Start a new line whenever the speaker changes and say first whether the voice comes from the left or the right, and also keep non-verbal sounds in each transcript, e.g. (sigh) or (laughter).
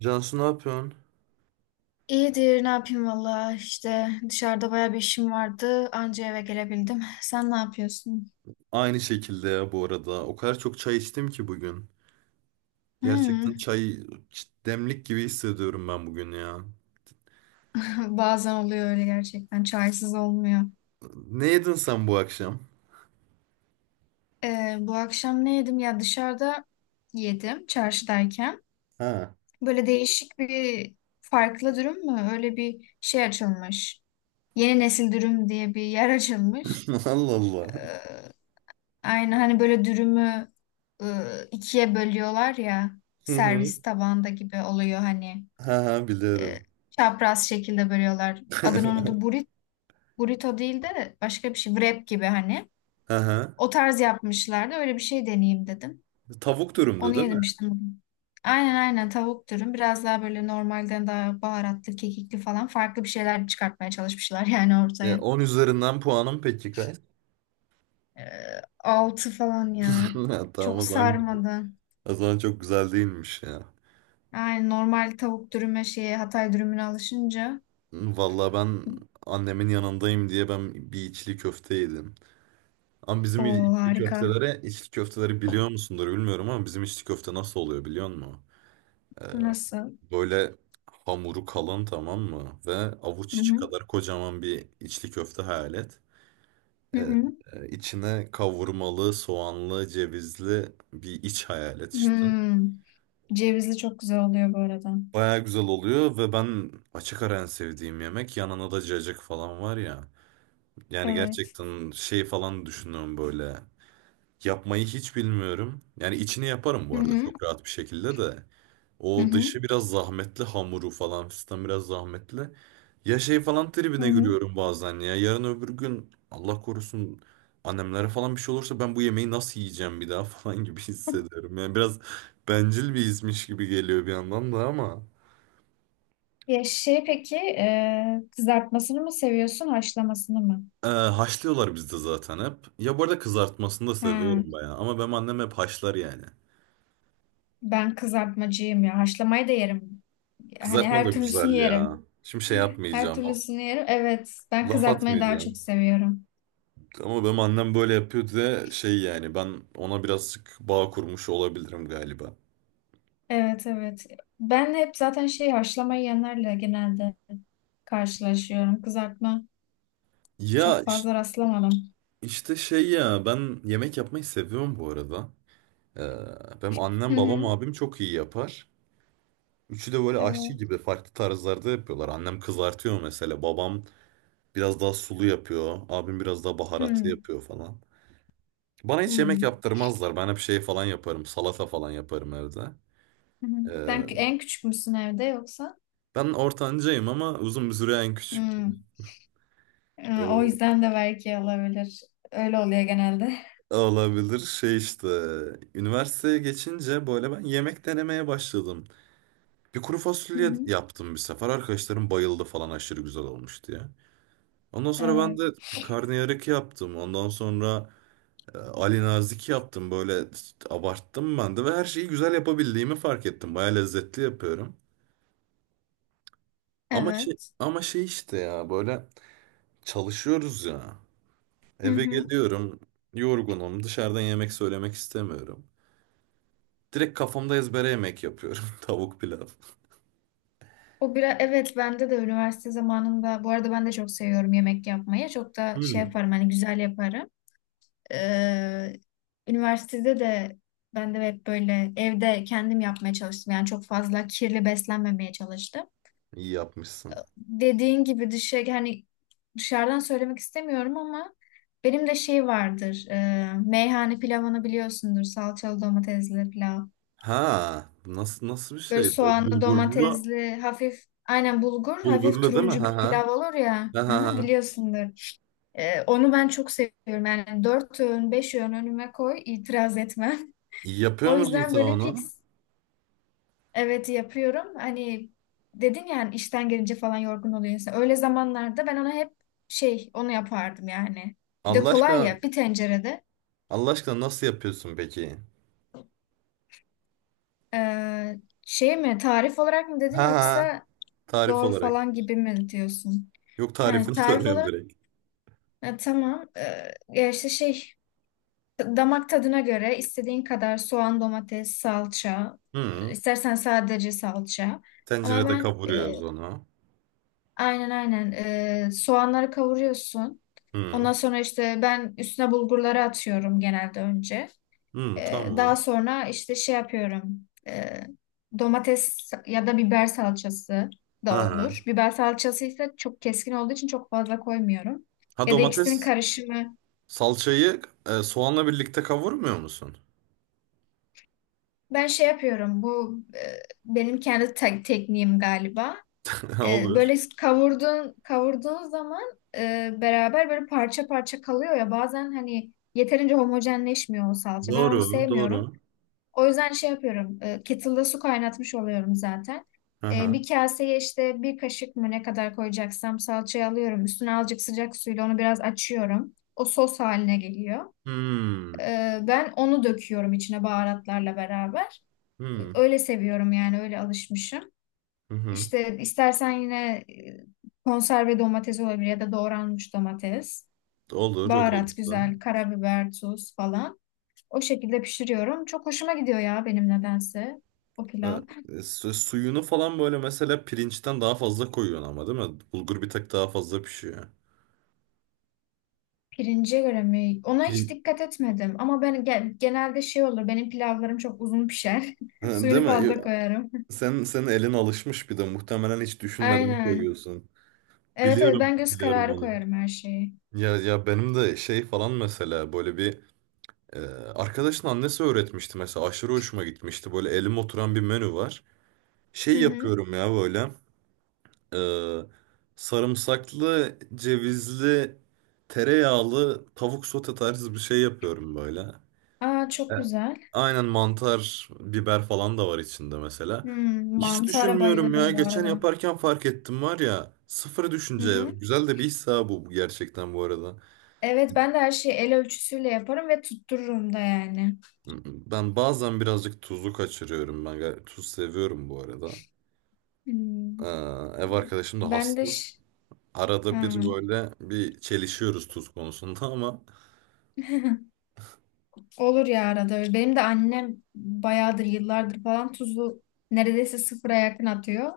right: Cansu, ne yapıyorsun?
left: İyidir, ne yapayım valla işte dışarıda baya bir işim vardı anca eve gelebildim. (laughs) Sen ne yapıyorsun?
right: Aynı şekilde ya bu arada. O kadar çok çay içtim ki bugün. Gerçekten
left: Hmm.
right: çay demlik gibi hissediyorum ben bugün ya.
left: (laughs) Bazen oluyor öyle gerçekten çaysız olmuyor.
right: Ne yedin sen bu akşam?
left: Bu akşam ne yedim ya dışarıda yedim çarşıdayken.
right: Ha.
left: Böyle değişik bir farklı dürüm mü? Öyle bir şey açılmış. Yeni nesil dürüm diye bir yer (laughs) açılmış.
right: (laughs) Allah Allah.
left: Aynı hani böyle dürümü ikiye bölüyorlar ya
right: Hı hı.
left: servis tabağında gibi oluyor hani.
right: Ha ha,
left: e,
right: biliyorum.
left: Çapraz şekilde bölüyorlar. Adını unuttum.
right: (laughs)
left: Burit, burrito değil de başka bir şey. Wrap gibi hani.
right: Ha ha.
left: O tarz yapmışlardı. Öyle bir şey deneyeyim dedim.
right: Tavuk dürümdü
left: Onu
right: değil mi?
left: yedim işte. Bugün. Aynen aynen tavuk dürüm. Biraz daha böyle normalden daha baharatlı, kekikli falan farklı bir şeyler çıkartmaya çalışmışlar (laughs) yani
right: Ya,
left: ortaya.
right: 10 üzerinden puanım peki kaç?
left: Ee, Altı falan ya.
right: (laughs) Ha, tamam
left: Çok
right: o zaman,
left: sarmadı.
right: o zaman çok güzel değilmiş ya.
left: Aynen normal tavuk dürüme şeye Hatay dürümüne alışınca.
right: Vallahi ben annemin yanındayım diye ben bir içli köfte yedim. Ama
left: O
right: bizim içli
left: harika.
right: köftelere, içli köfteleri biliyor musundur bilmiyorum ama bizim içli köfte nasıl oluyor biliyor musun?
left: Nasıl?
right: Böyle hamuru kalın, tamam mı? Ve avuç
left: Hı
right: içi
left: hı.
right: kadar kocaman bir içli köfte hayal et.
left: Hı
right: Ee,
left: hı.
right: içine kavurmalı, soğanlı, cevizli bir iç hayal et işte.
left: Hmm. Cevizli çok güzel oluyor bu arada.
right: Baya güzel oluyor ve ben açık ara en sevdiğim yemek, yanına da cacık falan var ya. Yani
left: Evet.
right: gerçekten şey falan düşünüyorum böyle. Yapmayı hiç bilmiyorum. Yani içini yaparım
left: Hı
right: bu arada,
left: hı.
right: çok rahat bir şekilde de.
left: Hı
right: O
left: hı.
right: dışı biraz zahmetli, hamuru falan fistan biraz zahmetli. Ya şey falan
left: Hı
right: tribine
left: hı.
right: giriyorum bazen ya. Yarın öbür gün Allah korusun, annemlere falan bir şey olursa ben bu yemeği nasıl yiyeceğim bir daha (laughs) falan gibi hissediyorum. Yani biraz bencil bir izmiş gibi geliyor bir yandan da ama.
left: Ya şey peki kızartmasını mı seviyorsun haşlamasını mı?
right: Haşlıyorlar bizde zaten hep. Ya bu arada kızartmasını da
left: Ha,
right: seviyorum bayağı. Ama benim annem hep haşlar yani.
left: ben kızartmacıyım ya. Haşlamayı da yerim. Hani
right: Kızartma da
left: her türlüsünü
right: güzel ya.
left: yerim.
right: Şimdi şey
left: Her
right: yapmayacağım.
left: türlüsünü yerim. Evet. Ben
right: Laf
left: kızartmayı daha
right: atmayacağım.
left: çok seviyorum.
right: Ama benim annem böyle yapıyor diye şey, yani ben ona birazcık bağ kurmuş olabilirim galiba.
left: Evet evet. Ben hep zaten şey haşlamayı yiyenlerle genelde karşılaşıyorum. Kızartma
right: Ya
left: çok
right: iş-
left: fazla rastlamadım.
right: işte şey ya, ben yemek yapmayı seviyorum bu arada. Benim annem,
left: Hı
right: babam,
left: hı.
right: abim çok iyi yapar. Üçü de böyle aşçı
left: Evet.
right: gibi farklı tarzlarda yapıyorlar. Annem kızartıyor mesela, babam biraz daha sulu yapıyor. Abim biraz daha baharatlı
left: Hı
right: yapıyor falan. Bana hiç yemek
left: hı.
right: yaptırmazlar. Ben hep şey falan yaparım, salata falan yaparım evde.
left: Hı hı.
right: Ee,
left: En küçük müsün evde yoksa?
right: Ben ortancayım ama uzun bir süre en küçük.
left: Hmm. O
right: e,
left: yüzden de belki olabilir. Öyle oluyor genelde.
right: Olabilir şey işte. Üniversiteye geçince böyle ben yemek denemeye başladım. Bir kuru
left: Hı
right: fasulye
left: hı.
right: yaptım bir sefer. Arkadaşlarım bayıldı falan, aşırı güzel olmuş diye. Ondan sonra ben
left: Evet.
right: de bir karnıyarık yaptım. Ondan sonra Ali Nazik yaptım. Böyle abarttım ben de ve her şeyi güzel yapabildiğimi fark ettim. Baya lezzetli yapıyorum. Ama şey
left: Evet.
right: ama şey işte ya, böyle çalışıyoruz ya.
left: Hı
right: Eve
left: hı.
right: geliyorum, yorgunum. Dışarıdan yemek söylemek istemiyorum. Direkt kafamda ezbere yemek yapıyorum. (laughs) Tavuk pilav.
left: O biraz evet bende de üniversite zamanında bu arada ben de çok seviyorum yemek yapmayı. Çok da şey
right: Hmm.
left: yaparım hani güzel yaparım. Ee, Üniversitede de ben de hep böyle evde kendim yapmaya çalıştım. Yani çok fazla kirli beslenmemeye çalıştım.
right: İyi yapmışsın.
left: Dediğin gibi dışarı hani dışarıdan söylemek istemiyorum ama benim de şey vardır. E, meyhane pilavını biliyorsundur. Salçalı domatesli pilav.
right: Ha, nasıl, nasıl bir
left: Böyle
right: şeydi o?
left: soğanlı
right: Bulgurlu,
left: domatesli hafif aynen bulgur hafif
right: bulgurlu değil mi?
left: turuncu bir
right: Ha ha.
left: pilav olur ya.
right: Ha
left: Hı
right: ha.
left: hı,
right: Ha.
left: biliyorsundur. E, onu ben çok seviyorum. Yani dört öğün beş öğün önüme koy itiraz etmem.
right: İyi
left: (laughs)
right: yapıyor
left: O
right: musun
left: yüzden
right: sen
left: böyle
right: onu?
left: fix evet yapıyorum. Hani dedin ya hani işten gelince falan yorgun oluyor insan. Öyle zamanlarda ben ona hep şey onu yapardım yani. Bir de
right: Allah
left: kolay
right: aşkına,
left: ya bir tencerede.
right: Allah aşkına nasıl yapıyorsun peki?
left: Ee, Şey mi tarif olarak mı
right: Ha
left: dedin
right: ha.
left: yoksa
right: Tarif
left: doğru
right: olarak.
left: falan gibi mi diyorsun?
right: Yok,
left: Ha,
right: tarifini (laughs)
left: tarif
right: soruyorum
left: olarak
right: direkt.
left: ha, tamam. Ya işte şey damak tadına göre istediğin kadar soğan, domates, salça.
right: Hı.
left: İstersen sadece salça. Ama
right: Tencerede
left: ben e,
right: kavuruyoruz onu.
left: Aynen aynen. Soğanları kavuruyorsun.
right: Hı.
left: Ondan sonra işte ben üstüne bulgurları atıyorum genelde önce.
right: Hı,
left: Daha
right: tamam.
left: sonra işte şey yapıyorum. Domates ya da biber salçası
right: Ha
left: da
right: ha.
left: olur. Biber salçası ise çok keskin olduğu için çok fazla koymuyorum.
right: Ha,
left: Ya da ikisinin
right: domates
left: karışımı.
right: salçayı soğanla birlikte kavurmuyor musun?
left: Ben şey yapıyorum. Benim kendi tekniğim galiba.
right: (laughs)
left: E,
right: Olur.
left: böyle kavurduğun zaman beraber böyle parça parça kalıyor ya bazen hani yeterince homojenleşmiyor o salça. Ben onu
right: Doğru,
left: sevmiyorum.
right: doğru.
left: O yüzden şey yapıyorum. E, kettle'da su kaynatmış oluyorum zaten. E,
right: Aha.
left: bir kaseye işte bir kaşık mı ne kadar koyacaksam salçayı alıyorum. Üstüne azıcık sıcak suyla onu biraz açıyorum. O sos haline geliyor.
right: Hmm.
left: E, ben onu döküyorum içine baharatlarla beraber.
right: Hmm.
left: Öyle seviyorum yani öyle alışmışım.
right: Hı hı.
left: İşte istersen yine konserve domates olabilir ya da doğranmış domates.
right: Olur, o da
left: Baharat
right: olur.
left: güzel, karabiber, tuz falan. O şekilde pişiriyorum. Çok hoşuma gidiyor ya benim nedense o pilav.
right: Suyunu falan böyle mesela pirinçten daha fazla koyuyorsun ama değil mi? Bulgur bir tık daha fazla pişiyor.
left: Pirince göre mi? Ona hiç
right: Pirin-
left: dikkat etmedim. Ama ben genelde şey olur. Benim pilavlarım çok uzun pişer. (laughs)
right: Ha, değil
left: Suyunu
right: mi?
left: fazla koyarım.
right: Senin elin alışmış bir de, muhtemelen hiç
left: (laughs)
right: düşünmeden
left: Aynen.
right: koyuyorsun.
left: Evet evet
right: Biliyorum,
left: ben göz
right: biliyorum
left: kararı
right: onu.
left: koyarım her şeyi.
right: Ya benim de şey falan mesela, böyle bir e, arkadaşın annesi öğretmişti mesela, aşırı hoşuma gitmişti. Böyle elim oturan bir menü var.
left: Hı
right: Şey
left: hı.
right: yapıyorum ya böyle. Ee, Sarımsaklı, cevizli, tereyağlı tavuk sote tarzı bir şey yapıyorum böyle.
left: Aa
right: E,
left: çok güzel.
right: aynen mantar, biber falan da var içinde mesela.
left: Hmm,
right: Hiç
left: mantara
right: düşünmüyorum ya.
left: bayılırım bu
right: Geçen
left: arada.
right: yaparken fark ettim var ya. Sıfır
left: Hı
right: düşünce.
left: hı.
right: Güzel de bir his ha, bu gerçekten bu arada.
left: Evet ben de her şeyi el ölçüsüyle yaparım ve tuttururum da yani.
right: Ben bazen birazcık tuzu kaçırıyorum. Ben tuz seviyorum bu arada.
left: Hmm.
right: Ee, Ev arkadaşım da
left: Ben de
right: hassas.
left: ş-
right: Arada
left: ha.
right: bir böyle bir çelişiyoruz tuz konusunda ama.
left: (laughs) Olur ya arada. Öyle. Benim de annem bayağıdır yıllardır falan tuzu neredeyse sıfıra yakın atıyor.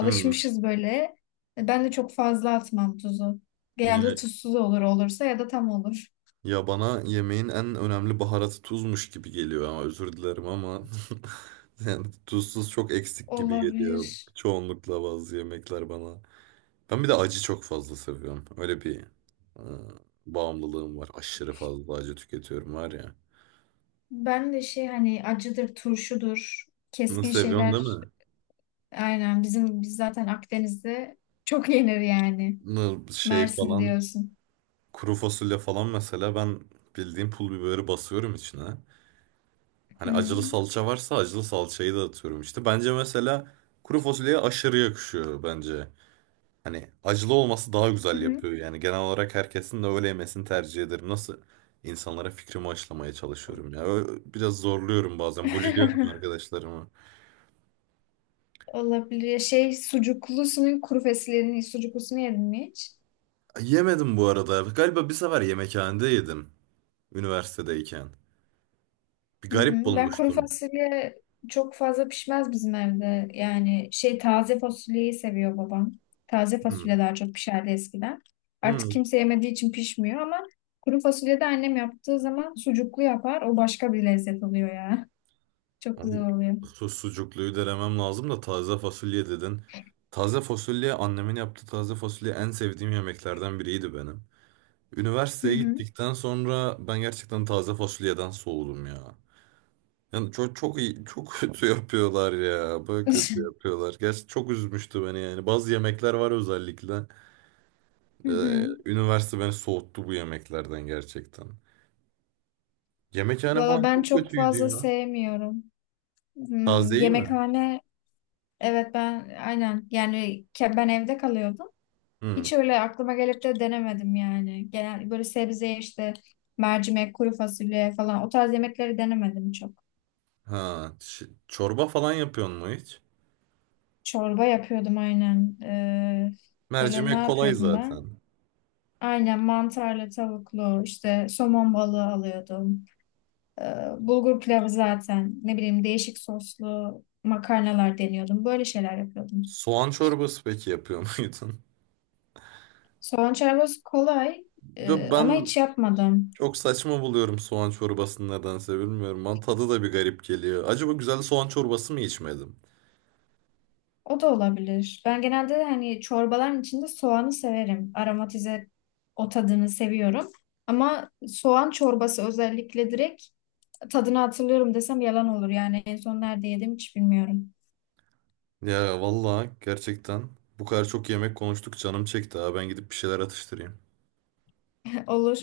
right: Hmm.
left: böyle. Ben de çok fazla atmam tuzu. Genelde
right: Ya,
left: tuzsuz olur olursa ya da tam olur.
right: ya, bana yemeğin en önemli baharatı tuzmuş gibi geliyor, ama özür dilerim ama (laughs) yani tuzsuz çok eksik gibi geliyor
left: Olabilir.
right: çoğunlukla bazı yemekler bana. Ben bir de acı çok fazla seviyorum. Öyle bir e, bağımlılığım var. Aşırı fazla acı tüketiyorum var ya.
left: Ben de şey hani acıdır, turşudur,
right: Bunu
left: keskin
right: seviyorsun değil
left: şeyler
right: mi?
left: aynen bizim biz zaten Akdeniz'de çok yenir yani.
right: Bunu şey
left: Mersin
right: falan,
left: diyorsun.
right: kuru fasulye falan mesela, ben bildiğim pul biberi basıyorum içine. Hani acılı
left: Hmm.
right: salça varsa acılı salçayı da atıyorum işte. Bence mesela kuru fasulyeye aşırı yakışıyor bence. Hani acılı olması daha
left: Hı
right: güzel
left: hı.
right: yapıyor. Yani genel olarak herkesin de öyle yemesini tercih ederim. Nasıl insanlara fikrimi aşılamaya çalışıyorum ya. Biraz zorluyorum bazen. Buliliyorum
left: (laughs)
right: arkadaşlarımı.
left: Olabilir. Ya şey sucuklusunun kuru fasulyenin sucuklusunu yedin mi hiç?
right: Yemedim bu arada. Galiba bir sefer yemekhanede yedim. Üniversitedeyken. Bir
left: Hı
right: garip
left: hı. Ben kuru
right: bulmuştum.
left: fasulye çok fazla pişmez bizim evde. Yani şey taze fasulyeyi seviyor babam. Taze fasulye
right: Hmm.
left: daha çok pişerdi eskiden. Artık
right: Hmm.
left: kimse yemediği için pişmiyor ama kuru fasulye de annem yaptığı zaman sucuklu yapar. O başka bir lezzet oluyor ya. (laughs) Çok
right: Abi,
left: güzel oluyor.
right: sucukluyu denemem lazım da, taze fasulye dedin. Taze fasulye, annemin yaptığı taze fasulye en sevdiğim yemeklerden biriydi benim.
left: Hı
right: Üniversiteye
left: hı.
right: gittikten sonra ben gerçekten taze fasulyeden soğudum ya. Yani çok çok iyi, çok (laughs) kötü yapıyorlar ya. Böyle kötü
left: (laughs)
right: yapıyorlar. Gerçi çok üzmüştü beni yani. Bazı yemekler var özellikle.
left: Hı hı.
right: Üniversite beni soğuttu bu yemeklerden gerçekten. Yemekhane
left: Valla
right: falan
left: ben
right: çok
left: çok
right: kötüydü
left: fazla
right: ya.
left: sevmiyorum. Hmm,
right: Tazeyi mi?
left: yemekhane evet ben aynen yani ben evde kalıyordum.
right: Hmm.
left: Hiç öyle aklıma gelip de denemedim yani. Genel böyle sebze işte mercimek, kuru fasulye falan o tarz yemekleri denemedim çok.
right: Ha, çorba falan yapıyor mu hiç?
left: Çorba yapıyordum aynen. Böyle ne
right: Mercimek kolay
left: yapıyordum ben?
right: zaten.
left: Aynen mantarlı, tavuklu, işte somon balığı alıyordum. Ee, Bulgur pilavı zaten ne bileyim değişik soslu makarnalar deniyordum. Böyle şeyler yapıyordum.
right: Soğan çorbası peki yapıyor (laughs) muydun?
left: Soğan çorbası kolay
right: Ya
left: e, ama
right: ben
left: hiç yapmadım.
right: çok saçma buluyorum soğan çorbasını, nedense bilmiyorum. Bana tadı da bir garip geliyor. Acaba güzel soğan çorbası mı içmedim?
left: O da olabilir. Ben genelde hani çorbaların içinde soğanı severim. Aromatize o tadını seviyorum. Ama soğan çorbası özellikle direkt tadını hatırlıyorum desem yalan olur. Yani en son nerede yedim hiç bilmiyorum.
right: Ya vallahi gerçekten bu kadar çok yemek konuştuk, canım çekti ha. Ben gidip bir şeyler atıştırayım.
left: (laughs) Olur.